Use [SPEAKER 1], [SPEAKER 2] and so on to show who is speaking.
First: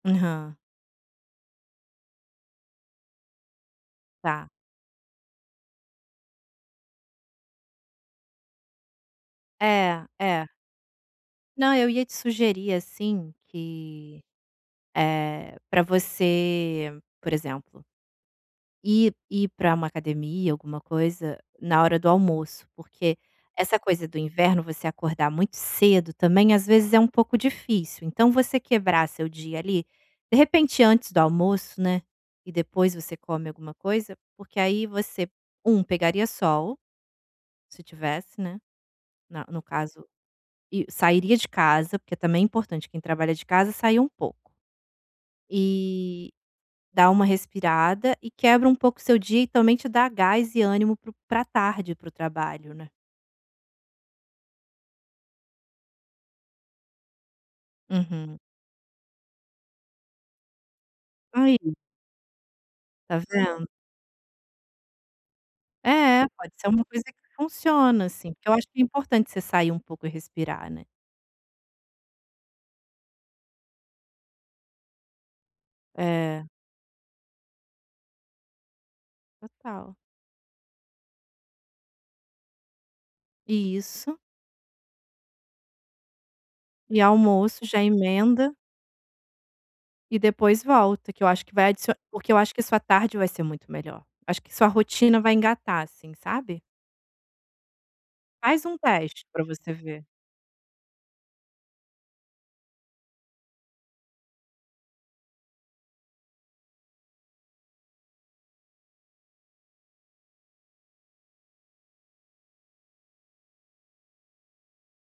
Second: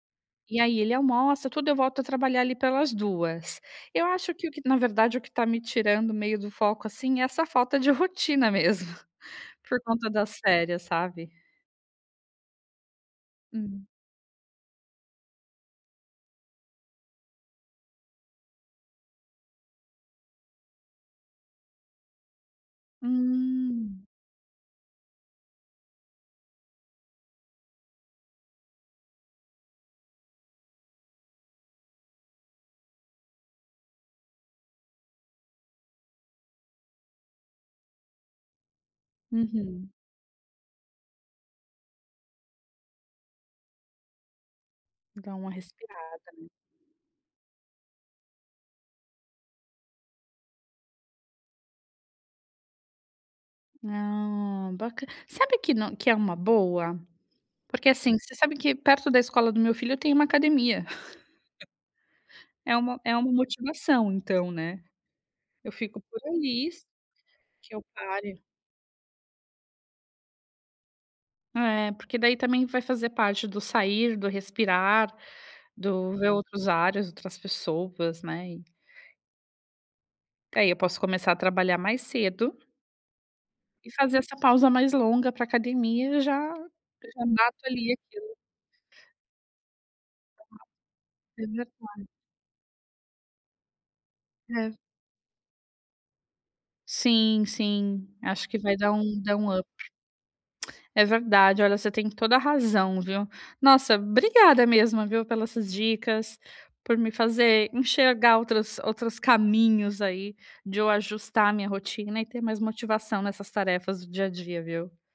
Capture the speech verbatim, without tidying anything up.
[SPEAKER 1] Aham.
[SPEAKER 2] E aí ele almoça, tudo, eu volto a trabalhar ali pelas duas. Eu acho que
[SPEAKER 1] Tá.
[SPEAKER 2] o que na verdade o que tá me tirando meio do foco, assim, é essa falta de rotina mesmo, por
[SPEAKER 1] É,
[SPEAKER 2] conta das
[SPEAKER 1] é.
[SPEAKER 2] férias, sabe.
[SPEAKER 1] Não, eu ia te sugerir, assim,
[SPEAKER 2] Hum.
[SPEAKER 1] que, eh, pra você, por exemplo ir ir pra uma academia, alguma coisa, na hora do almoço, porque essa
[SPEAKER 2] Hum.
[SPEAKER 1] coisa do inverno, você acordar muito cedo também, às vezes, é um pouco difícil, então você quebrar seu dia, ali, de repente antes do almoço, né, e depois você come alguma coisa, porque aí você, um, pegaria sol, se tivesse, né, na no
[SPEAKER 2] Uhum.
[SPEAKER 1] caso, e sairia de casa, porque também é importante quem trabalha de casa sair um pouco.
[SPEAKER 2] E dar uma respirada,
[SPEAKER 1] Eh,
[SPEAKER 2] né.
[SPEAKER 1] dá uma respirada, e quebra um pouco o seu dia e também te dá gás e ânimo para o pra tarde, para o trabalho né.
[SPEAKER 2] Ah, baca sabe que nã que é uma boa. Porque assim, você
[SPEAKER 1] Uhum.
[SPEAKER 2] sabe que perto da escola do meu filho eu tenho uma academia.
[SPEAKER 1] Aí.
[SPEAKER 2] É uma é
[SPEAKER 1] Tá
[SPEAKER 2] uma
[SPEAKER 1] vendo.
[SPEAKER 2] motivação, então, né. Eu fico por
[SPEAKER 1] É, pode ser
[SPEAKER 2] ali,
[SPEAKER 1] uma
[SPEAKER 2] s
[SPEAKER 1] coisa que
[SPEAKER 2] que eu
[SPEAKER 1] funciona, assim,
[SPEAKER 2] pare
[SPEAKER 1] porque eu acho que é importante você sair um pouco e respirar, né.
[SPEAKER 2] É, porque daí também vai fazer parte do sair, do respirar, do ver
[SPEAKER 1] É.
[SPEAKER 2] outros ares, outras pessoas, né, e
[SPEAKER 1] Total.
[SPEAKER 2] É, e eu posso começar a trabalhar mais cedo e fazer
[SPEAKER 1] Isso.
[SPEAKER 2] essa pausa mais longa pra academia já
[SPEAKER 1] E
[SPEAKER 2] que já mato,
[SPEAKER 1] almoço, já
[SPEAKER 2] ali, aquilo.
[SPEAKER 1] emenda. E depois volta, que eu acho
[SPEAKER 2] É
[SPEAKER 1] que vai adicio
[SPEAKER 2] verdade.
[SPEAKER 1] porque eu acho que isso sua tarde vai ser muito melhor. Acho que sua
[SPEAKER 2] É.
[SPEAKER 1] rotina vai engatar, assim, sabe.
[SPEAKER 2] Sim, sim, acho que
[SPEAKER 1] Faz
[SPEAKER 2] vai
[SPEAKER 1] um
[SPEAKER 2] dar um
[SPEAKER 1] teste
[SPEAKER 2] dar
[SPEAKER 1] pra
[SPEAKER 2] um up.
[SPEAKER 1] você ver.
[SPEAKER 2] É verdade. Olha, você tem toda a razão, viu. Nossa, obrigada mesmo, viu, pelas essas dicas, por me fazer enxergar outras outros caminhos aí, de eu ajustar a minha rotina e ter mais motivação nessas tarefas do dia a dia, viu.